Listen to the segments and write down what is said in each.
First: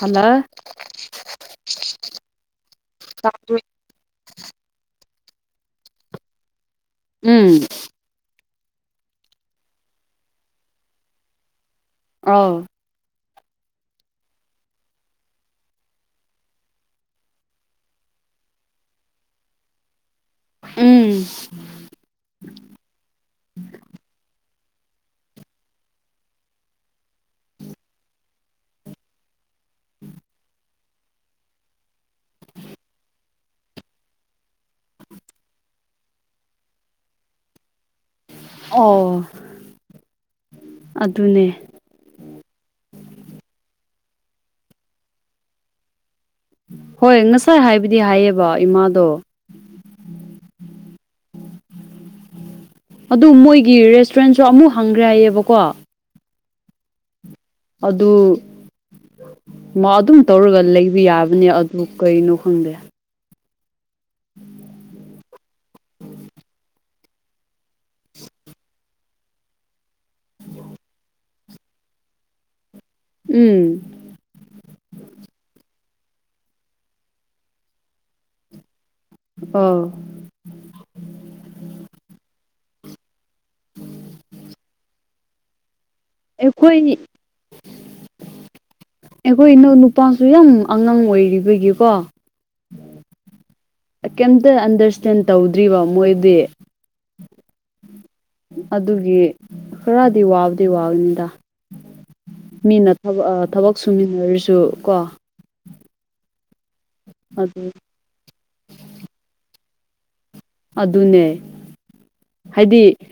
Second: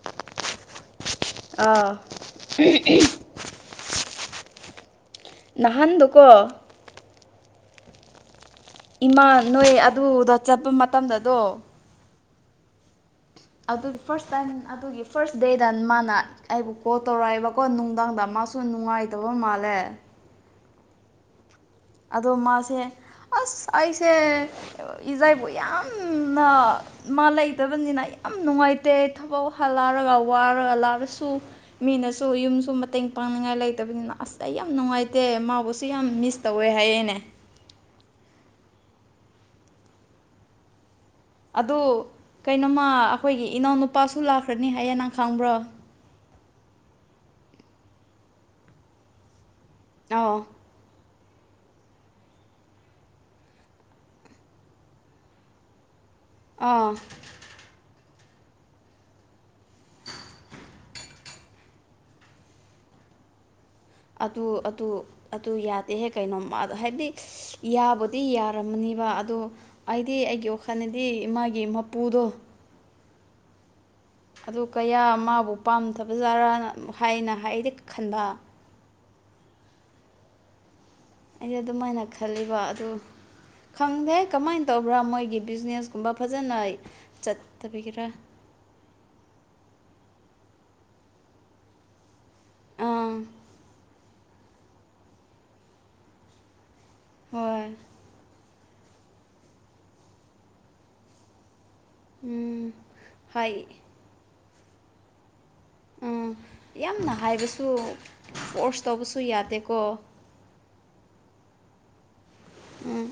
hello ꯑꯥ [unintelligible] ꯆ [unintelligible] ꯅꯍꯥꯟꯗꯨꯀꯣ ꯎꯝ ꯏꯃꯥ ꯅꯣꯏ ꯑꯗꯨꯗ ꯆꯠꯄ ꯃꯇꯝꯗꯗꯣ ꯑꯥꯎ ꯑꯗꯨꯒꯤ ꯐꯥꯔꯁ ꯇꯥꯏꯝ ꯑꯗꯨꯒꯤ ꯐꯥꯔꯁ ꯗꯦꯗ ꯃꯥꯅ ꯑꯩꯕꯨ ꯀꯣꯜ ꯇꯧꯔꯛꯑꯕꯀꯣ ꯅꯨꯡꯗꯥꯡꯗ ꯃꯥꯁꯨ ꯅꯨꯡꯉꯥꯏꯇꯕ ꯃꯥꯜꯂꯦ ꯎꯨꯝ ꯑꯗꯣ ꯃꯥꯁꯦ ꯑꯁ ꯑꯩꯁꯦ ꯏꯖꯥꯏꯕꯨ ꯌꯥꯝꯅ ꯃꯥ ꯂꯩꯇꯕꯅꯤꯅ ꯌꯥꯝ ꯅꯨꯡꯉꯥꯏꯇꯦ ꯊꯕꯛ ꯍꯂꯥꯔꯒ ꯋꯥꯔꯒ ꯂꯥꯔꯁꯨ ꯃꯤꯅꯁꯨ ꯌꯨꯝꯁꯨ ꯃꯇꯦꯡ ꯄꯥꯡꯅꯤꯡꯉꯥꯏ ꯂꯩꯇꯕꯅꯤꯅ ꯑꯁ ꯑꯩ ꯌꯥꯝ ꯅꯨꯡꯉꯥꯏꯇꯦ ꯃꯥꯕꯨꯁꯨ ꯌꯥꯝ ꯃꯤꯁ ꯇꯧꯋꯦ ꯍꯥꯏꯌꯦꯅꯦ ꯑꯣ ꯑꯗꯨꯅꯦ ꯑꯗꯨ ꯀꯩꯅꯣꯃ ꯑꯩꯈꯣꯏꯒꯤ ꯏꯅꯥꯎꯅꯨꯄꯥꯁꯨ ꯂꯥꯛꯈ꯭ꯔꯅꯤ ꯍꯌꯦꯡ ꯅꯪ ꯈꯪꯕ꯭ꯔꯣ ꯍꯣꯏ ꯉꯁꯥꯏ ꯍꯥꯏꯕꯗꯤ ꯍꯥꯏꯌꯦꯕ ꯏꯃꯥꯗꯣ ꯑꯥꯎ ꯑꯗꯨ ꯃꯣꯏꯒꯤ ꯔꯦꯁꯇꯨꯔꯦꯟꯁꯨ ꯑꯃꯨꯛ ꯍꯪꯒ꯭ꯔꯦ ꯍꯥꯏꯌꯦꯕꯀꯣ ꯑꯥ ꯑꯗꯨ ꯑꯗꯨꯝ ꯇꯧꯔꯒ ꯂꯩꯕ ꯌꯥꯕ ꯅꯦ ꯑꯗꯨ ꯀꯩꯅꯣ ꯈꯪꯗꯦ ꯑꯗꯨ ꯑꯗꯨ ꯑꯗꯨ ꯌꯥꯗꯦꯍꯦ ꯀꯩꯅꯣꯃ ꯍꯥꯏꯕꯗꯤ ꯌꯥꯕꯨꯗꯤ ꯌꯥꯔꯝꯃꯅꯤꯕ ꯑꯗꯣ ꯑꯩꯗꯤ ꯑꯩꯒꯤ ꯋꯥꯈꯜꯗꯗꯤ ꯃꯥꯒꯤ ꯃꯄꯨꯗꯣ ꯎꯝ ꯑꯗꯨ ꯀꯌꯥ ꯃꯥꯕꯨ ꯄꯥꯝꯗꯕ ꯖꯔꯥꯅ ꯍꯥꯏꯅ ꯍꯥꯏꯗꯤ ꯈꯟꯕ ꯑꯣ ꯑꯩꯁꯦ ꯑꯗꯨꯝꯃꯥꯏꯅ ꯈꯜꯂꯤꯕ ꯑꯗꯨ ꯈꯪꯗꯦ ꯀꯃꯥꯏꯅ ꯇꯧꯕ꯭ꯔꯥ ꯃꯣꯏꯒꯤ ꯕꯤꯖꯤꯅꯦꯁ ꯨꯕ ꯐꯖꯅꯩ ꯑꯩꯈꯣꯏ ꯆꯠꯇꯕꯤꯒꯤꯔꯥ ꯑꯩꯈꯣꯏ ꯏꯅꯧ ꯅꯨꯄꯥꯁꯨ ꯌꯥꯝ ꯑꯉꯥꯡ ꯑꯣꯏꯔꯤꯕꯒꯤꯀꯣ ꯑꯥ ꯀꯩꯝꯇ ꯑꯟꯗꯔꯁꯇꯦꯟ ꯇꯧꯗ꯭ꯔꯤꯕ ꯃꯣꯏꯗꯤ ꯍꯣꯏ ꯑꯗꯨꯒꯤ ꯈꯔꯗꯤ ꯋꯥꯕꯗꯤ ꯋꯥꯕꯅꯤꯗ ꯎꯝ ꯃꯤꯅ ꯊꯕꯛ ꯍꯥꯏ ꯊꯕꯛ ꯁꯨꯃꯤꯟꯅꯔꯁꯨ ꯀꯣ ꯎ ꯌꯥꯝꯅ ꯑꯗꯨ ꯍꯥꯏꯕꯁꯨ ꯀꯣꯔꯁ ꯇꯧꯕꯁꯨ ꯌꯥꯗꯦꯀꯣ ꯑꯗꯨꯅꯦ ꯍꯥꯏꯗꯤ ꯎꯝ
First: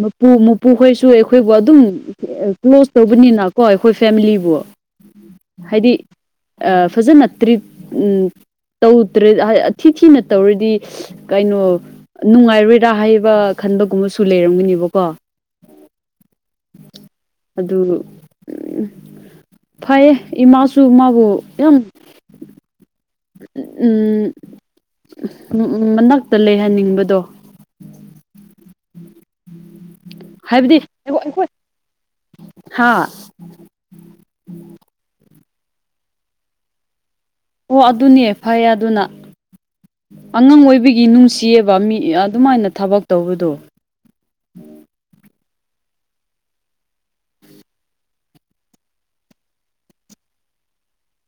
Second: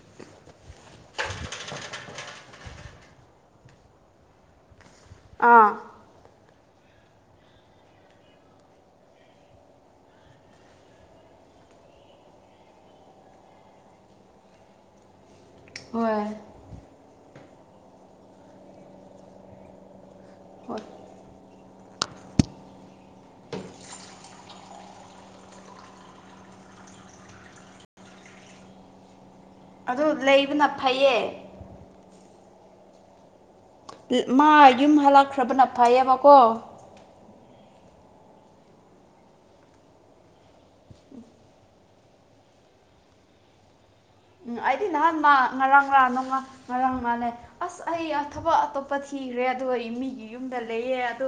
ꯃꯄꯨ ꯃꯄꯨꯈꯣꯏꯁꯨ ꯑꯩꯈꯣꯏꯕꯨ ꯑꯗꯨꯝ ꯀ꯭ꯂꯣꯖ ꯇꯧꯕꯅꯤꯅꯀꯣ ꯑꯩꯈꯣꯏ ꯐꯦꯃꯤꯂꯤꯕꯨ ꯑꯥ ꯍꯥꯏꯗꯤ ꯐꯖꯅ ꯇ꯭ꯔꯤꯠ ꯇꯧꯗ꯭ꯔꯦ ꯊꯤ ꯊꯤꯅ ꯇꯧꯔꯗꯤ ꯀꯩꯅꯣ ꯅꯨꯡꯉꯥꯏꯔꯣꯏꯔꯥ ꯍꯥꯏꯕ ꯈꯟꯕꯒꯨꯝꯕꯁꯨ ꯂꯩꯔꯝꯒꯅꯦꯕꯀꯣ ꯍꯣꯏ ꯑꯗꯨ ꯎ ꯐꯩꯌꯦ ꯏꯃꯥꯁꯨ ꯍꯣꯏ ꯃꯥꯕꯨ ꯌꯥꯝ ꯎꯝ ꯃꯅꯥꯛꯇ ꯂꯩꯍꯟꯅꯤꯡꯕꯗꯣ ꯑꯗꯨ ꯂꯩꯕꯅ ꯐꯩꯌꯦ ꯍꯥꯥ ꯃꯥ ꯌꯨꯝ ꯍꯜꯂꯛꯈ꯭ꯔꯕꯅ ꯐꯩꯌꯦꯕꯀꯣ ꯑꯣ ꯑꯗꯨꯅꯦ ꯐꯩ ꯑꯗꯨꯅ ꯑꯉꯥꯡ ꯑꯣꯏꯕꯒꯤ ꯅꯨꯡꯁꯤꯌꯦꯕ ꯃꯤ ꯑꯗꯨꯃꯥꯏꯅ ꯊꯕꯛ ꯇꯧꯕꯗꯣ ꯑꯩꯗꯤ ꯅꯍꯥꯟ ꯃꯥ ꯉꯔꯥꯡ ꯉꯥꯛ ꯅꯨꯡꯃ ꯉꯔꯥꯡ ꯃꯥꯜꯂꯦ ꯑꯁ ꯑꯩ ꯊꯕꯛ ꯑꯇꯣꯞꯄ ꯊꯤꯈ꯭ꯔꯦ ꯑꯗꯨꯒꯗꯣ ꯑꯩ ꯃꯤꯒꯤ ꯌꯨꯝꯗ ꯂꯩꯌꯦ ꯑꯗꯣ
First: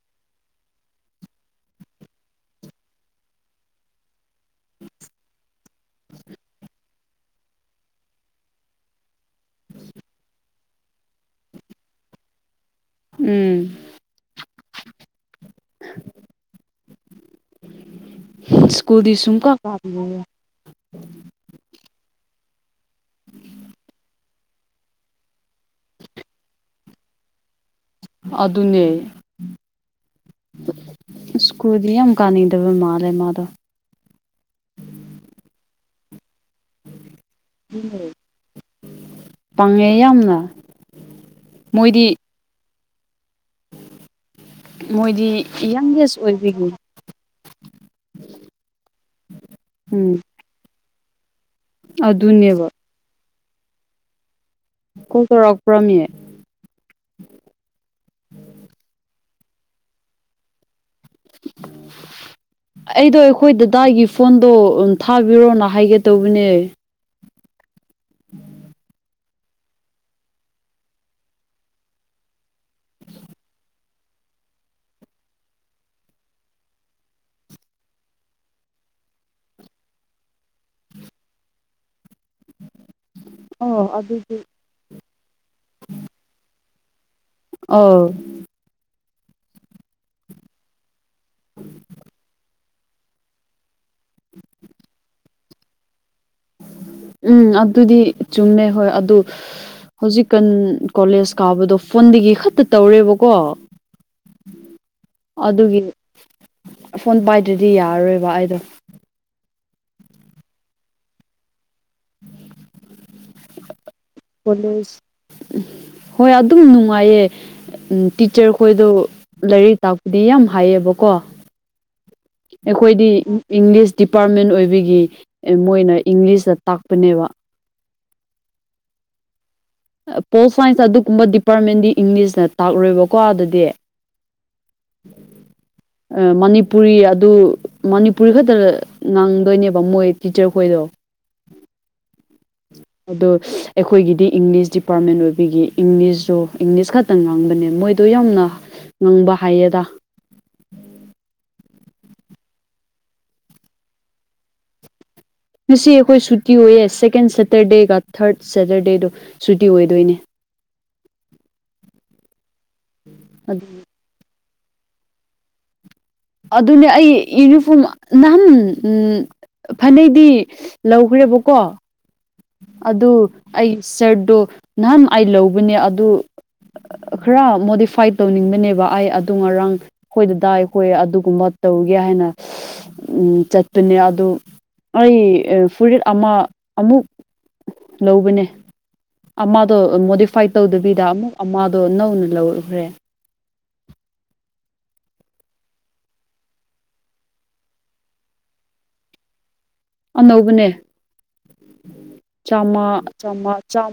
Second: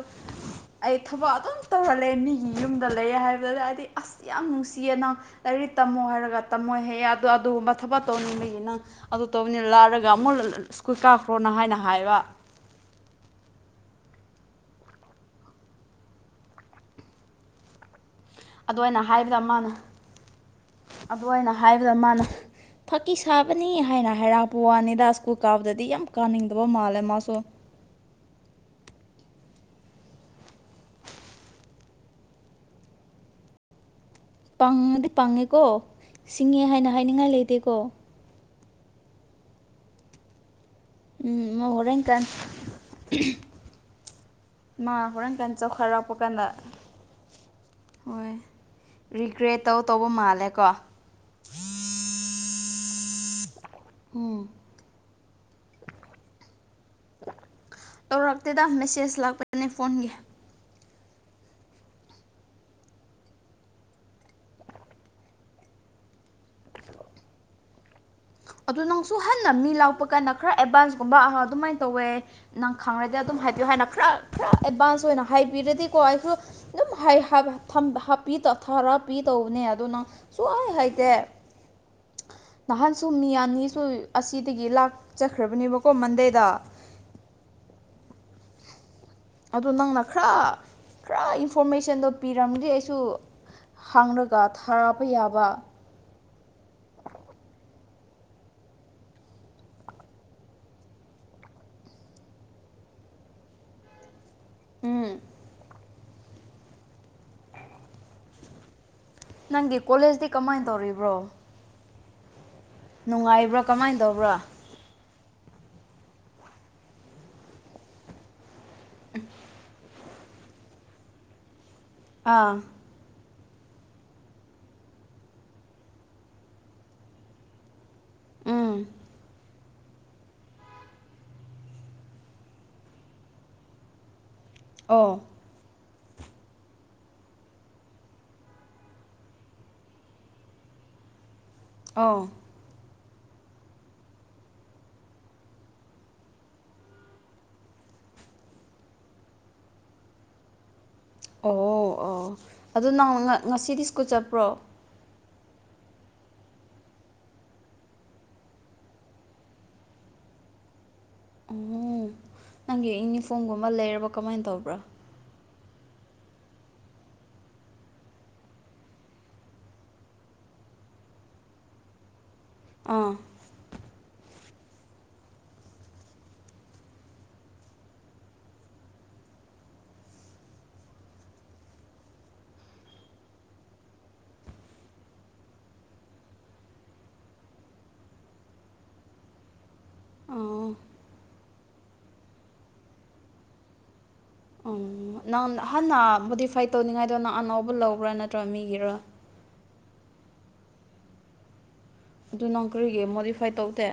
ꯑꯩ ꯊꯕꯛ ꯑꯗꯨꯝ ꯇꯧꯔꯜꯂꯦ ꯃꯤꯒꯤ ꯌꯨꯝꯗ ꯂꯩ ꯍꯥꯏꯕꯗꯨꯗ ꯍꯥꯏꯗꯤ ꯑꯁ ꯌꯥꯝ ꯅꯨꯡꯁꯤꯌꯦ ꯅꯪ ꯂꯥꯏꯔꯤꯛ ꯇꯝꯃꯣ ꯍꯥꯏꯔꯒ ꯇꯝꯃꯣꯏ ꯍꯥꯢꯌꯦ ꯑꯗꯣ ꯑꯗꯨꯒꯨꯝꯕ ꯊꯕꯛ ꯇꯧꯅꯤꯡꯕꯒꯤ ꯅꯪ ꯑꯗꯨ ꯇꯧꯕꯅꯤꯅ ꯂꯥꯜꯂꯒ ꯑꯃꯨꯛ ꯁ꯭ꯀꯨꯜ ꯀꯥꯞꯈ꯭ꯔꯣꯅ ꯍꯥꯏꯅ ꯍꯥꯏꯕ ꯎꯝ ꯑꯗꯨꯅ ꯁ꯭ꯀꯨꯜꯗꯤ ꯍꯥꯏꯕꯗ ꯁꯨꯡꯀꯥ ꯃꯥꯅ ꯀꯥꯕꯤꯔꯣꯏꯌꯦ ꯑꯗꯨ ꯑꯣꯏꯅ ꯍꯥꯏꯕꯗ ꯃꯥꯅ ꯐꯥꯀꯤ ꯁꯥꯕꯅꯤ ꯍꯥꯏꯅ ꯍꯥꯏꯔꯛꯄ ꯋꯥꯅꯤꯗ ꯁ꯭ꯀꯨꯜ ꯀꯥꯕꯗꯗꯤ ꯌꯥꯝ ꯀꯥꯅꯤꯡꯗꯕ ꯃꯥꯜꯂꯦ ꯃꯥꯁꯨ ꯑꯗꯨꯅꯦ ꯁꯀꯨꯜꯗꯤ ꯌꯥꯝ ꯀꯥꯅꯤꯡꯗꯕ ꯃꯥꯜꯂꯦ ꯃꯥꯗꯣ ꯄꯥꯡꯉꯗꯤ ꯄꯥꯡꯉꯦꯀꯣ ꯁꯤꯡꯉꯦ ꯍꯥꯏꯅ ꯍꯥꯏꯅꯤꯡꯉꯥꯏ ꯂꯩꯇꯦꯀꯣ ꯄꯥꯡꯉꯦ ꯌꯥꯝꯅ ꯎꯝ ꯃꯣ ꯍꯣꯔꯦꯟ ꯃꯣꯏꯗꯤ ꯀꯥꯟ ꯃꯥ ꯃꯣꯏꯗꯤ ꯍꯣꯔꯥꯡ ꯀꯥꯟ ꯆꯥꯎꯈꯔꯔꯥꯛꯄ ꯌꯪꯒꯦꯁ ꯀꯥꯟꯗ ꯑꯣꯏꯕꯒꯤ ꯍꯣꯏ ꯔꯤꯒ꯭ꯔꯦꯠ ꯇꯧ ꯎꯝ ꯇꯧꯕ ꯃꯥꯜꯂꯦꯀꯣ ꯑꯗꯨꯅꯦꯕ ꯍꯨꯝ ꯀꯣꯜ ꯇꯧꯔꯛꯄ꯭ꯔꯣ ꯃꯤ ꯇꯧꯔꯛꯇꯦꯗ ꯃꯦꯁꯦꯖ ꯂꯥꯛꯄꯅꯦ ꯐꯣꯟꯒꯤ [unintelligible] ꯑꯩꯗꯣ ꯑꯩꯈꯣꯏ ꯗꯗꯥꯒꯤ ꯐꯣꯟꯗꯣ ꯊꯥꯕꯤꯔꯣꯅ ꯍꯥꯏꯒꯦ ꯇꯧꯕꯅꯦ ꯑꯗꯨ ꯅꯪꯁꯨ ꯍꯟꯅ ꯃꯤ ꯂꯥꯛꯄ ꯀꯥꯟꯅ ꯈꯔ ꯑꯦꯗꯚꯥꯟꯁꯀꯨꯝꯕ ꯑꯗꯨꯃꯥꯏꯅ ꯇꯧꯋꯦ ꯅꯪ ꯈꯪꯔꯗꯤ ꯑꯗꯨꯝ ꯍꯥꯏꯕꯤꯌꯨ ꯍꯥꯏꯅ ꯈꯔ ꯈꯔ ꯑꯦꯗꯚꯥꯟꯁ ꯑꯣꯏꯅ ꯍꯥꯏꯕꯤꯔꯗꯤꯀꯣ ꯑꯩꯁꯨ ꯑꯗꯨꯝ ꯊꯔ ꯍꯥꯞꯄꯤ ꯇꯧꯕꯅꯦ ꯑꯗꯨꯅꯪ ꯁꯨꯡꯋꯥꯥꯏ ꯍꯥꯏꯇꯦ ꯅꯍꯥꯟꯁꯨꯨꯝ ꯃꯤ ꯑꯅꯤꯁꯨ ꯑꯣ ꯑꯗꯨꯗꯤ ꯑꯁꯤꯗꯒꯤ ꯂꯥꯛꯆꯈ꯭ꯔꯕꯅꯦꯕꯀꯣ ꯃꯟꯗꯦꯗ ꯑꯥꯎ ꯑꯗꯨꯗ ꯅꯪꯅ ꯈꯔ ꯈꯔ ꯏꯟꯐꯣꯔꯃꯦꯁꯟꯗꯣ ꯄꯤꯔꯝꯗꯤ ꯑꯩꯁꯨ ꯍꯥꯡꯂꯒ ꯊꯥꯛꯄ ꯌꯥꯕ ꯎꯝ ꯑꯗꯨꯗꯤ ꯆꯨꯝꯃꯦ ꯍꯣꯏ ꯑꯗꯨ ꯍꯧꯖꯤꯛꯀꯥꯟ ꯀꯣꯂꯦꯖ ꯀꯥꯕꯗꯣ ꯐꯣꯟꯗꯒꯤ ꯈꯛꯇ ꯇꯧꯔꯦꯕꯀꯣ ꯎꯝ ꯑꯗꯨꯒꯤ ꯐꯣꯟ ꯄꯥꯏꯗ꯭ꯔꯗꯤ ꯌꯥꯔꯔꯣꯏꯕ ꯑꯩꯗ꯭ꯔꯣ ꯅꯪꯗꯤ ꯀꯣꯂꯦꯖꯇꯤ ꯀꯃꯥꯏꯅ ꯇꯧꯔꯤꯕ꯭ꯔꯣ ꯅꯨꯡꯉꯥꯏꯕ꯭ꯔꯥ ꯀꯃꯥꯏꯅ ꯇꯧꯕ꯭ꯔ ꯂꯨꯁ ꯍꯣꯏ ꯑꯗꯨꯝ ꯅꯨꯡꯉꯥꯏꯌꯦ ꯇꯤꯆꯔ ꯈꯣꯏꯗꯣ ꯂꯥꯏꯔꯤꯛ ꯇꯥꯛ ꯗꯤ ꯌꯥꯝ ꯍꯥꯏꯌꯦꯕꯀꯣ ꯑꯥ ꯑꯩꯈꯣꯏꯗꯤ ꯏꯪꯂꯤꯁ ꯗꯤꯄꯥꯔꯠꯃꯦꯟ ꯑꯣꯏꯕꯒꯤ ꯃꯣꯏꯅ ꯏꯪꯂꯤꯁꯇ ꯇꯥꯛꯄꯅꯦꯕ ꯎꯝ ꯄꯣꯜ ꯁꯥꯏꯟꯁꯇ ꯑꯗꯨꯒꯨꯝꯕ ꯗꯤꯄꯥꯔꯠꯃꯦꯟꯗꯤ ꯏꯪꯂꯤꯁꯅ ꯇꯥꯛꯔꯣꯏꯕꯀꯣ ꯑꯗꯨꯗꯤ ꯑꯧ ꯎꯝ ꯃꯅꯤꯄꯨꯔꯤ ꯑꯗꯨ ꯃꯅꯤꯄꯨꯔ ꯈꯛꯇꯗ ꯉꯥꯡꯗꯣꯢꯅꯦꯕ ꯃꯣꯏ ꯇꯤꯆꯔ ꯈꯣꯏꯗꯣ ꯑꯣ ꯑꯗꯣ ꯑꯩꯈꯣꯏꯒꯤꯗꯤ ꯏꯪꯂꯤꯁ ꯗꯤꯄꯥꯔꯠꯃꯦꯟ ꯑꯣꯏꯕꯒꯤ ꯏꯪꯂꯤꯁꯇꯣ ꯏꯪꯂꯤꯁ ꯈꯛꯇꯪ ꯉꯥꯡꯕꯅꯦ ꯃꯣꯏꯗꯣ ꯌꯥꯝꯅ ꯉꯪꯕ ꯍꯩꯌꯦꯗ ꯑꯣ ꯑꯣ ꯑꯣ ꯑꯗꯨ ꯅꯪ ꯉꯁꯤꯗꯤ ꯁ꯭ꯀꯨꯜ ꯆꯠꯄ꯭ꯔꯣ ꯉꯁꯤ ꯑꯩꯈꯣꯏ ꯁꯨꯇꯤ ꯑꯣꯏꯌꯦ ꯁꯦꯀꯦꯟ ꯁꯇꯔꯗꯦꯒ ꯊꯔ꯭ꯗ ꯁꯇꯔꯗꯦꯗꯨ ꯁꯨꯇꯤ ꯑꯣꯏꯗꯣꯏꯅꯦ ꯑꯣ ꯅꯪꯒꯤ ꯑꯗꯨ ꯌꯨꯅꯤꯐꯣꯝꯒꯨꯝꯕ ꯂꯩꯔꯕ ꯀꯃꯥꯏ ꯇꯧꯕ꯭ꯔꯥ ꯑꯗꯨꯅꯦ ꯑꯩ ꯌꯨꯅꯤꯐꯣꯝ ꯅꯍꯥꯟ ꯎꯝ ꯐꯅꯦꯛꯗꯤ ꯂꯧꯈ꯭ꯔꯦꯕꯀꯣ ꯑꯗꯨ ꯑꯥ ꯑꯩ ꯁꯔ꯭ꯗ ꯗꯣ ꯅꯍꯥꯟ ꯑꯩ ꯂꯧꯕꯅꯦ ꯑꯗꯨ ꯈꯔ ꯃꯣꯗꯤꯐꯥꯏꯠ ꯇꯧꯅꯤꯡꯕꯅꯦꯕ ꯑꯩ ꯑꯗꯨ ꯉꯔꯥꯡ ꯑꯩꯈꯣꯏ ꯗꯗꯥꯏ ꯍꯣꯏ ꯑꯗꯨꯒꯨꯝꯕ ꯇꯧꯒꯦ ꯍꯥꯏꯅ ꯎꯝ ꯆꯠꯄꯅꯦ ꯑꯗꯨ ꯑꯩ ꯐꯨꯔꯤꯠ ꯑꯃ ꯑꯃꯨꯛ ꯂꯧꯕꯅꯦ ꯑꯃꯗꯣ ꯃꯣꯗꯤꯐꯥꯏꯠ ꯑꯣ ꯇꯧꯗꯕꯤꯗ ꯑꯃꯨꯛ ꯑꯃꯗꯣ ꯅꯧꯅ ꯂꯧꯈ꯭ꯔꯦ ꯎꯝ ꯅꯪ ꯍꯥꯟꯅ ꯃꯣꯗꯤꯐꯥꯏꯠ ꯇꯧꯅꯤꯡꯉꯥꯏꯗꯣ ꯅꯪ ꯑꯅꯧꯕ ꯂꯧꯕ꯭ꯔꯥ ꯅꯠꯇ꯭ꯔ ꯃꯤꯒꯤꯔꯥ ꯑꯅꯧꯕꯅꯦ ꯑꯗꯨ ꯅꯪ ꯆꯥꯝꯃ ꯀꯔꯤꯒꯤ ꯆꯥꯝꯃ ꯃꯣꯗꯤꯐꯥꯏꯠ ꯇꯧꯗꯦ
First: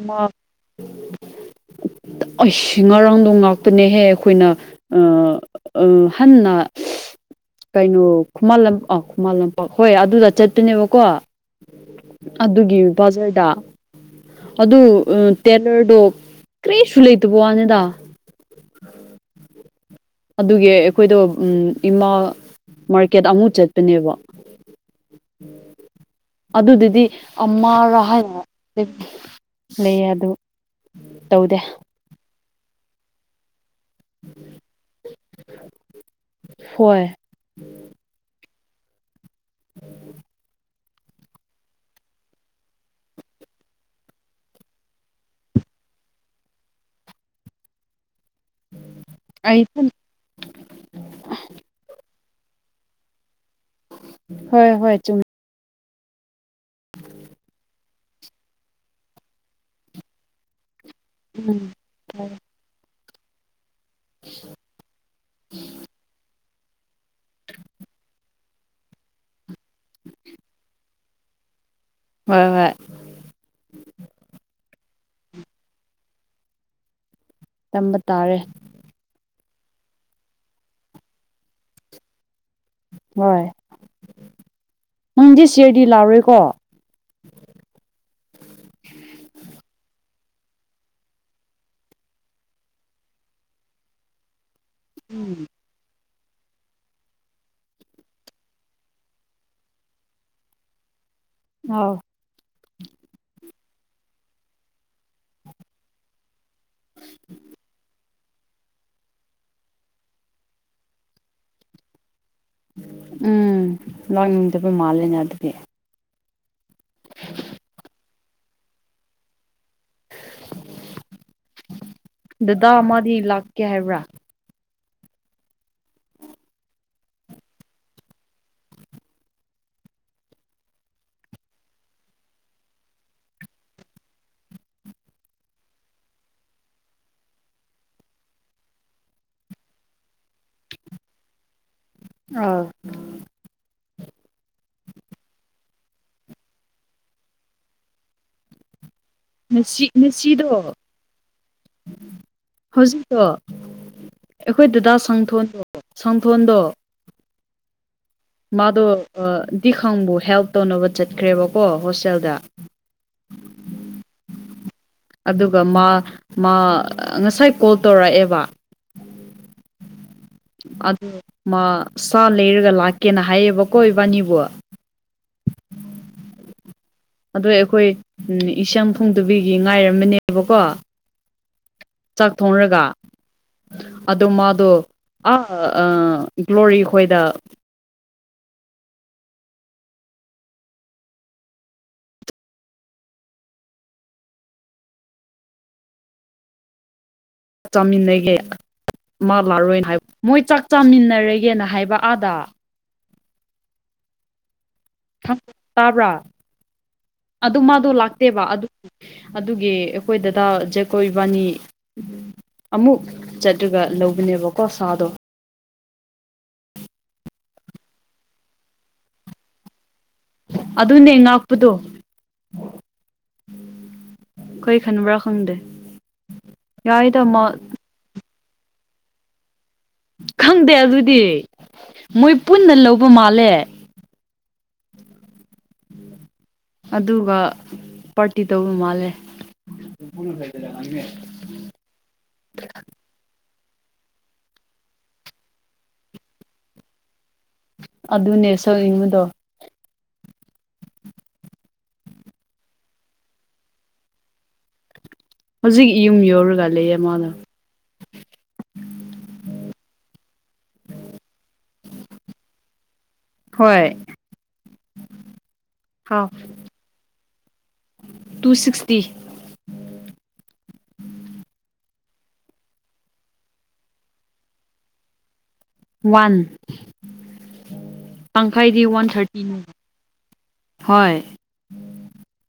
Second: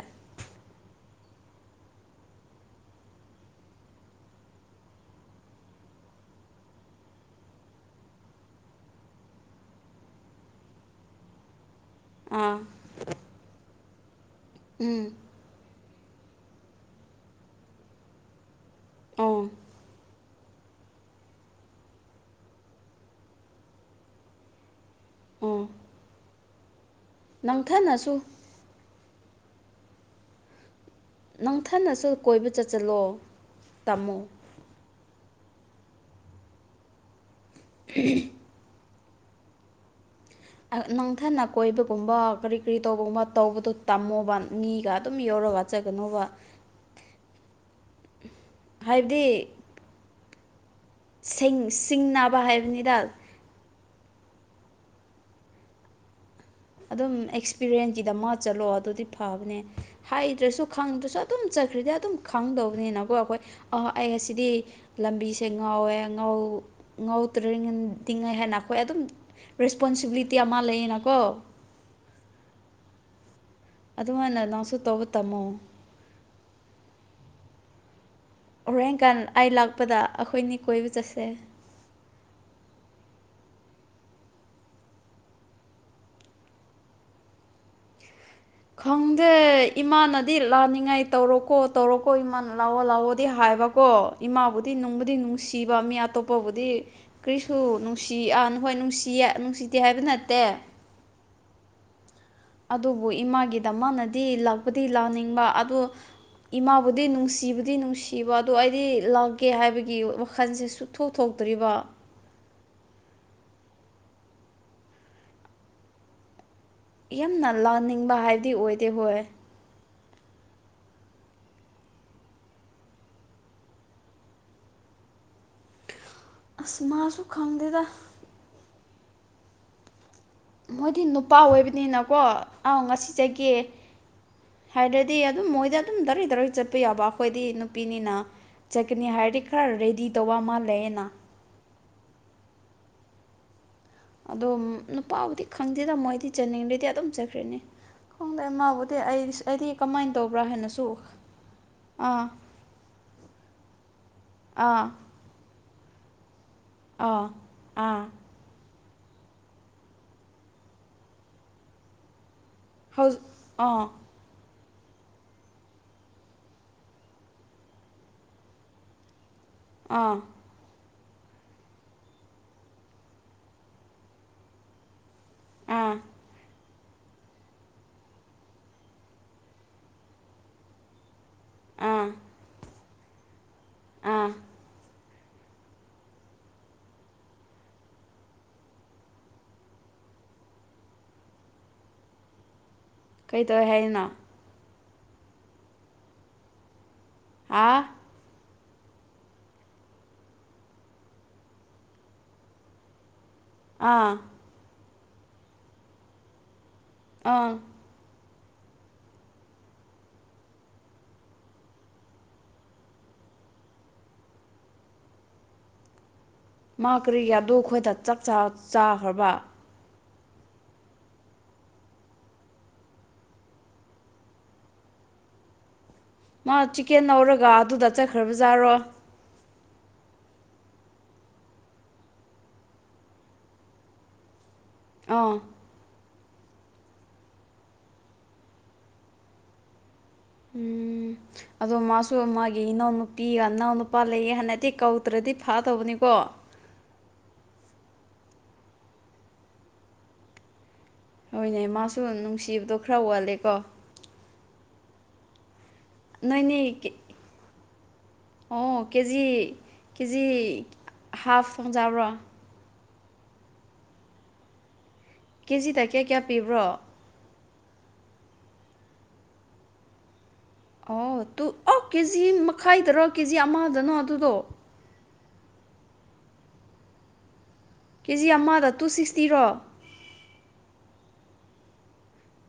ꯑꯁ ꯉꯔꯥꯡꯗꯣ ꯉꯥꯛꯄꯅꯦꯍꯦ ꯑꯩꯈꯣꯏꯅ ꯑꯥ ꯍꯟꯅ ꯀꯩꯅꯣ ꯈꯨꯃꯟ ꯂꯝꯄꯥꯛ ꯑ ꯈꯨꯃꯟ ꯂꯝꯄꯥꯛ ꯍꯣꯏ ꯑꯗꯨꯗ ꯆꯠꯄꯅꯦꯕ ꯀꯣ ꯑꯥ ꯑꯗꯨꯒꯤ ꯕꯖꯔꯗ ꯑꯗꯨ ꯎꯝ ꯇꯦꯂꯔꯗꯣ ꯀꯔꯤꯁꯨ ꯂꯩꯇꯕ ꯋꯥꯅꯤꯗ ꯑꯥ ꯑꯗꯨꯒꯤ ꯑꯩꯈꯣꯏꯗꯣ ꯏꯃꯥ ꯃꯥꯔꯀꯦꯠ ꯑꯃꯨꯛ ꯆꯠꯄꯅꯦꯕ ꯑꯣ ꯑꯗꯨꯗꯨꯗꯤ ꯑꯃꯔꯥ ꯅꯪꯊꯅꯁꯨ ꯍꯥꯏ ꯂꯩ ꯑꯗꯨ ꯇꯧꯗꯦ ꯅꯪꯊꯅꯁꯨ ꯀꯣꯏꯕ ꯆꯠꯁꯤꯜꯂꯣ ꯇꯝꯃꯣ ꯍꯣꯏ [unintelligible] [unintelligible] ꯑ ꯅꯪꯊꯟꯅ ꯀꯣꯏꯕꯒꯨꯝꯕ ꯀꯔꯤ ꯀ꯭ꯔꯤ ꯇꯧꯕꯒꯨꯝꯕ ꯇꯧꯕꯗꯨ ꯇꯝꯃꯣꯕ ꯃꯤꯒ ꯑꯗꯨꯝ ꯌꯧꯔꯒ ꯆꯠꯀꯅꯣꯕ ꯍꯥꯏꯕꯗꯤ [unintelligible] ꯁꯤꯡ ꯁꯤꯡꯅꯥꯕ ꯍꯥꯏꯕꯅꯤꯗ ꯍꯣꯏ ꯍꯣꯏ ꯆꯨꯝ ꯑꯗꯨꯝ ꯑꯦꯛꯁꯄꯤꯔꯤꯌꯦꯟꯀꯤꯗꯃꯛ ꯆꯠꯂꯣ ꯑꯗꯨꯗꯤ ꯐꯕꯅꯦ ꯍꯥꯏꯗ꯭ꯔꯁꯨ ꯈꯪꯗ꯭ꯔꯁꯨ ꯑꯗꯨꯝ ꯎꯝ ꯆꯠꯈ꯭ꯔꯗꯤ ꯑꯗꯨꯝ ꯈꯪꯗꯧꯅꯤꯅ ꯑꯩꯈꯣꯏ ꯑ ꯑꯩ ꯉꯁꯤꯗꯤ ꯂꯝꯕꯤꯁꯦ ꯉꯧꯋꯦ ꯉꯧ ꯉꯧꯗ꯭ꯔꯤꯉꯩ ꯇꯤꯡꯉ ꯍꯥꯏꯅ ꯑꯩꯈꯣꯏ ꯑꯗꯨꯝ ꯔꯦꯁꯄꯣꯟꯁꯤꯕꯤꯂꯤꯇꯤ ꯑꯃ ꯂꯩꯌꯦꯅꯀꯣ ꯍꯣꯏ ꯍꯣꯏ ꯑꯗꯨꯝꯃꯥꯏꯅ ꯅꯪꯁꯨ ꯇꯧꯕ ꯇꯝꯃꯣ ꯇꯝꯕ ꯇꯥꯔꯦ ꯍꯣꯔꯦꯟꯀꯥꯟ ꯑꯩ ꯂꯥꯛꯄꯗ ꯑꯩꯈꯣꯏꯅꯤ ꯀꯣꯏꯕ ꯆꯠꯁꯦ ꯍꯣꯏ ꯅꯪꯗꯤ ꯁꯤꯌꯔꯗꯤ ꯂꯧꯔꯦꯀꯣ ꯈꯪꯗꯦ ꯏꯃꯥꯅꯗꯤ ꯂꯥꯅꯤꯡꯉꯥꯏ ꯇꯧꯔꯣꯀꯣ ꯇꯧꯔꯣꯀꯣ ꯏꯃꯥꯅ ꯂꯥꯛꯑꯣ ꯂꯥꯛꯑꯣ ꯗꯤ ꯍꯥꯏꯕꯀꯣ ꯏꯃꯥꯕꯨꯗꯤ ꯅꯨꯡꯕꯨꯗꯤ ꯅꯨꯡꯁꯤꯕ ꯃꯤ ꯑꯇꯣꯞꯄꯕꯨꯗꯤ ꯀꯔꯤꯁꯨ ꯅꯨꯡꯁꯤ ꯑꯥ ꯍꯣꯏ ꯅꯨꯡꯁꯤꯌꯦ ꯅꯨꯡꯁꯤꯗꯦ ꯍꯥꯏꯕ ꯅꯠꯇꯦ ꯑꯥꯎ ꯑꯗꯨꯕꯨ ꯏꯃꯥꯒꯤ ꯗꯥꯃꯛꯗꯗꯤ ꯂꯥꯛꯄꯗꯤ ꯂꯥꯛꯅꯤꯡꯕ ꯑꯗꯨ ꯏꯃꯥꯕꯨꯗꯤ ꯅꯨꯡꯁꯤꯕꯨꯗꯤ ꯅꯨꯡꯁꯤ ꯀꯤꯕ ꯑꯗꯣ ꯑꯩꯗꯤ ꯂꯥꯛꯀꯦ ꯍꯥꯏꯕꯒꯤ ꯋꯥꯈꯜꯁꯦ ꯁꯨꯊꯣꯛ ꯊꯣꯛꯇ꯭ꯔꯤꯕ ꯎꯝ ꯂꯥꯛꯅꯤꯡꯗꯕꯩ ꯃꯥꯜꯂꯦꯅꯦ ꯑꯗꯨꯗꯤ ꯌꯥꯝꯅ ꯂꯥꯛꯅꯤꯡꯕ ꯍꯥꯏꯕꯗꯤ ꯑꯣꯏꯗꯦ ꯍꯣꯏ ꯗꯗꯥ ꯑꯃꯗꯤ ꯂꯥꯛꯀꯦ ꯍꯥꯏꯕ꯭ꯔꯥ ꯑꯁ ꯃꯁꯨ ꯈꯪꯗꯦꯗ ꯃꯣꯏꯗꯤ ꯅꯨꯄꯥ ꯑꯣꯏꯕꯅꯤꯅꯀꯣ ꯑꯪ ꯉꯁꯤ ꯆꯠꯀꯦ ꯍꯥꯏꯗꯗꯤ ꯑꯗꯨꯝ ꯃꯣꯏꯗꯤ ꯑꯗꯨꯝ ꯗꯥꯏꯔꯦꯛ ꯗꯥꯏꯔꯦꯛ ꯆꯠꯄ ꯌꯥꯕ ꯑꯩꯈꯣꯏꯗꯤ ꯅꯨꯄꯤꯅꯤꯅ ꯆꯠꯀꯅꯤ ꯍꯥꯏꯔꯗꯤ ꯈꯔ ꯔꯦꯗꯤ ꯇꯧꯕ ꯑꯃꯥ ꯂꯩꯌꯦꯅ ꯑꯥꯎ ꯑꯗꯣ ꯅꯨꯄꯥꯕꯨꯗꯤ ꯈꯪꯗꯦꯗꯥ ꯃꯣꯏꯗꯤ ꯆꯠꯅꯤꯡꯑꯗꯤ ꯑꯗꯨꯝ ꯆꯠꯈ꯭ꯔꯅꯤ ꯈꯪꯏ ꯃꯥꯕꯨꯗꯤ ꯑꯩ ꯑꯩꯗꯤ ꯉꯁꯤ ꯀꯃꯥꯏꯅ ꯇꯧꯕ꯭ꯔꯥ ꯉꯁꯤꯗꯣ ꯍꯥꯏꯅꯁꯨ ꯑꯥ ꯍꯧꯖꯤꯛꯇꯣ ꯑꯩꯈꯣꯏ ꯑꯥ ꯗꯗꯥ ꯁꯪꯊꯣꯟꯗꯣ ꯁꯪꯊꯣꯟꯗꯣ ꯑꯥ ꯑꯥ ꯃꯥꯗꯣ ꯗꯤ ꯈꯪꯕꯨ ꯍꯦꯜꯞ ꯇꯧꯅꯕ ꯆꯠꯈ꯭ꯔꯦꯕꯀꯣ ꯍꯣꯁꯇꯦꯜꯗ ꯍꯧꯖ ꯑꯥ ꯑꯗꯨꯒ ꯃꯥ ꯃꯥ ꯉꯁꯥꯏ ꯀꯣꯜ ꯇꯧꯔꯛꯑꯦꯕ ꯑꯥ ꯑꯗꯨ ꯃꯥ ꯁꯥ ꯂꯩꯔꯒ ꯂꯥꯛ ꯀꯦꯅ ꯍꯥꯏꯌꯦꯕꯀꯣ ꯏꯕꯥꯅꯤꯕꯨ ꯑꯥ ꯑꯗꯣ ꯑꯩꯈꯣꯏ ꯏꯁꯝ ꯐꯣꯡꯗꯕꯤꯒꯤ ꯉꯥꯏꯔꯝꯕꯅꯦꯕꯀꯣ ꯑꯥ ꯆꯥꯛ ꯊꯣꯡꯔꯒ ꯑꯥ ꯑꯣ ꯃꯥꯗꯣ ꯑ ꯒ꯭ꯂꯣꯔꯤ ꯈꯣꯏꯗ ꯀꯩꯇꯧꯋꯦ ꯍꯥꯏꯅꯣ ꯍꯥ ꯆꯥꯛ ꯆꯥꯃꯤꯟꯅꯒꯦ ꯃꯥ ꯂꯥꯛꯔꯣꯏꯅ ꯍꯥꯏꯕ ꯃꯣꯏ ꯆꯥꯛ ꯆꯥꯃꯤꯟꯅꯔꯒꯦꯅ ꯍꯥꯏꯕ ꯑꯥꯗ ꯑꯥ ꯇꯥꯕ꯭ꯔꯥ ꯑꯪ ꯑꯗꯨ ꯃꯥꯗꯣ ꯅꯠꯇꯦꯕ ꯑꯗꯨꯒꯤ ꯑꯩꯈꯣꯏ ꯗꯗꯥ ꯖꯦꯀꯣꯏ ꯏꯕꯥꯅꯤ ꯑꯃꯨꯛ ꯆꯠꯂꯒ ꯂꯧꯕꯅꯦꯕꯀꯣ ꯁꯥꯗꯣ ꯃꯥ ꯀꯔꯤ ꯑꯈꯣꯏꯗ ꯆꯥꯛ ꯆꯥꯈ꯭ꯔꯕ ꯑꯗꯨꯅꯦ ꯉꯥꯛꯄꯗꯣ ꯀꯔꯤ ꯈꯟꯕ꯭ꯔꯥ ꯈꯪꯗꯦ ꯃꯥ ꯆꯤꯛꯀꯦꯟ ꯌꯥꯏꯗ ꯃꯥ ꯂꯧꯔꯒ ꯑꯗꯨꯗ ꯆꯠꯈ꯭ꯔꯕꯖꯥꯠꯔꯣ ꯈꯪꯗꯦ ꯑꯗꯨꯗꯤ ꯃꯣꯏ ꯄꯨꯟꯅ ꯂꯧꯕ ꯃꯥꯜꯂꯦ ꯑꯥ ꯑꯗꯨꯒ ꯄꯥꯔꯇꯤ ꯇꯧꯕ ꯃꯥꯜꯂꯦ ꯎꯝ [unintelligible] ꯑꯗꯣ ꯃꯥꯁꯨ ꯃꯥꯒꯤ ꯏꯅꯥꯎꯅꯨꯄꯤꯒ ꯏꯅꯥꯎ ꯅꯨꯄꯥ ꯂꯩꯌꯦ ꯍꯥꯟꯅꯗꯤ ꯀꯧꯗ꯭ꯔꯗꯤ ꯐꯥꯗꯧꯕꯅꯤꯀꯣ ꯑꯗꯨꯅꯦ ꯁꯧꯌꯤꯡꯕꯗꯣ ꯍꯣꯏꯅꯦ ꯃꯥꯁꯨ ꯅꯨꯡꯁꯤꯕꯗꯣ ꯈꯔ ꯋꯥꯠꯂꯦꯀꯣ ꯍꯧꯖꯤꯛ ꯌꯨꯝ ꯅꯣꯏꯅꯤ ꯌꯧꯔꯒ ꯂꯩꯌꯦ ꯃꯥꯗꯣ ꯑꯣ ꯀꯦꯖꯤ ꯀꯦꯖꯤ ꯍꯥꯐ ꯐꯪꯖꯕ꯭ꯔꯣ ꯍꯣꯏ ꯀꯦꯖꯤꯗ ꯀꯌꯥ ꯀꯌꯥ ꯍꯥꯎ ꯄꯤꯕ꯭ꯔꯣ ꯇꯨ ꯁꯤꯛꯁꯇꯤ ꯑꯣ ꯇꯨ ꯑꯣ ꯀꯦꯖꯤ ꯃꯈꯥꯏꯗꯔꯣ ꯀꯦ ꯖꯤ ꯑꯃꯗꯅꯣ ꯑꯗꯨꯗꯣ ꯋꯥꯟ ꯀꯦ ꯖꯤ ꯑꯃꯗ ꯇꯪꯈꯥꯏꯗꯤ ꯇꯨ ꯋꯥꯟ ꯁꯤꯛꯁꯇꯤꯔꯣ ꯊꯥꯔꯇꯤꯅꯤ ꯍꯣꯏ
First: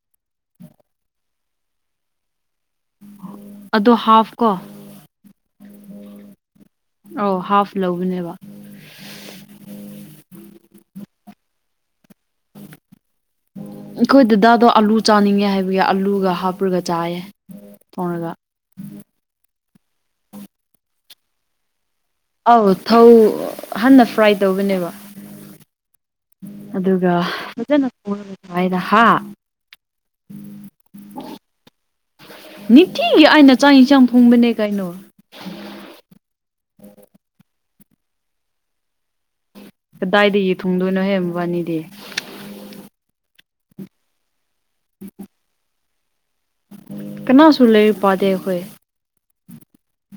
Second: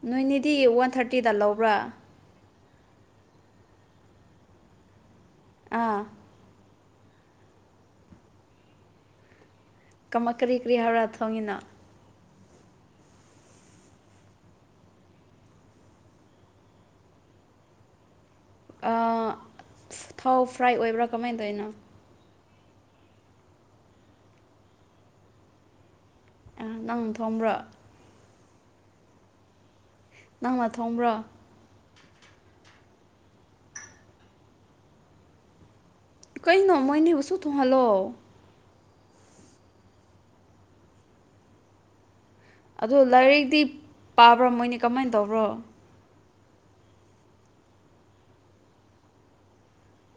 ꯅꯣꯏꯅꯤꯗꯤ ꯋꯥꯟ ꯊꯥꯔꯇꯤꯗ ꯂꯧꯕ꯭ꯔꯥ ꯑꯗꯣ ꯍꯥꯐ ꯀꯣ ꯑꯥ ꯑꯣ ꯍꯥꯐ ꯂꯧꯕꯅꯦꯕ ꯀꯃ ꯀꯔꯤ ꯀꯔꯤ ꯍꯧꯔ ꯊꯣꯡꯉꯤꯅꯣ ꯑꯈꯣꯏ ꯗꯗꯥꯗꯣ ꯑꯥꯂꯨ ꯆꯥꯅꯤꯡꯉꯦ ꯍꯥꯏꯕꯒꯤ ꯑꯥꯂꯨꯒ ꯍꯥꯞꯔꯒ ꯆꯥꯏꯌꯦ ꯊꯣꯡꯔꯒ ꯑꯥ ꯊꯥꯎ ꯐ꯭ꯔꯥꯏ ꯑꯣꯏꯕ꯭ꯔꯥ ꯀꯃꯥꯏ ꯇꯧꯔꯤꯅꯣ ꯑꯧ ꯊꯧ ꯍꯥꯟꯅ ꯐ꯭ꯔꯥꯏ ꯇꯧꯕꯅꯦꯕ ꯑꯗꯨꯒ ꯅꯪ ꯊꯣꯡꯕ꯭ꯔꯣ ꯐꯖꯅ ꯊꯣꯡꯔꯒ ꯆꯥꯏꯌꯦꯗ ꯍꯥ ꯅꯪꯅ ꯊꯣꯡꯕ꯭ꯔꯣ ꯅꯤꯇꯤꯒꯤ ꯑꯩꯅ ꯆꯥꯛ ꯏꯟꯁꯥꯡ ꯊꯣꯡꯕꯅꯦ ꯀꯩꯅꯣ ꯀꯩꯅꯣ ꯃꯣꯏꯅꯤꯕꯨꯁꯨ ꯊꯣꯡꯍꯜꯂꯣ ꯀꯗꯥꯏꯗꯒꯤ ꯊꯨꯡꯗꯣꯏꯅꯣ ꯍꯦ ꯃꯕꯥꯅꯤꯗꯤ ꯑꯗꯣ ꯂꯥꯏꯔꯤꯛꯇꯤ ꯄꯥꯕ꯭ꯔꯣ ꯃꯣꯏꯅꯤ ꯀꯃꯥꯏꯅ ꯇꯧꯕ꯭ꯔꯣ ꯀꯅꯥꯁꯨ ꯂꯩꯔꯤꯛ ꯄꯥꯗ ꯑꯈꯣꯏ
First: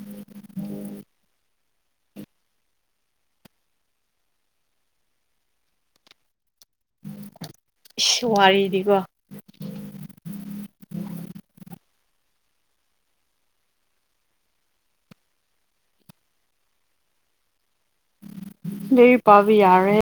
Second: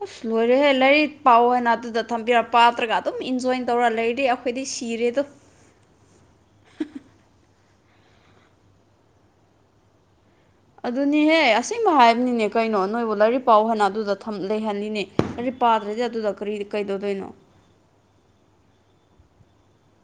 ꯑꯁ ꯂꯣꯏꯔꯦꯍꯦ ꯂꯩꯔꯤꯛ ꯄꯥꯎꯑꯣ ꯍꯥꯏꯅ ꯑꯗꯨꯗ ꯊꯝꯕꯤꯔ ꯄꯥꯇ꯭ꯔꯒ ꯑꯗꯨꯝ ꯏꯟꯖꯣꯌꯤꯡ ꯇꯧꯔ ꯂꯩꯔꯗꯤ ꯑꯈꯣꯏꯗꯤ ꯁꯤꯔꯦꯗꯣ ꯏꯁ ꯋꯥꯔꯤꯗꯤꯀꯣ ꯑꯗꯨꯅꯦꯍꯦ ꯑꯁꯤꯁꯕ ꯍꯥꯏꯕꯅꯤꯅꯦ ꯀꯩꯅꯣ ꯅꯣꯏꯕꯨ ꯂꯥꯏꯔꯤꯛ ꯄꯥꯎ ꯍꯅ ꯑꯗꯨꯗ ꯂꯩꯍꯅꯤꯅꯦ ꯔꯤꯛ ꯄꯥꯗ꯭ꯔꯗꯤ ꯑꯗꯨꯗ ꯀꯔꯤ ꯀꯩꯗꯧꯗꯣꯏꯅꯣ ꯂꯤꯔꯤꯛ ꯄꯥꯕ ꯌꯥꯔꯣꯢꯍꯦ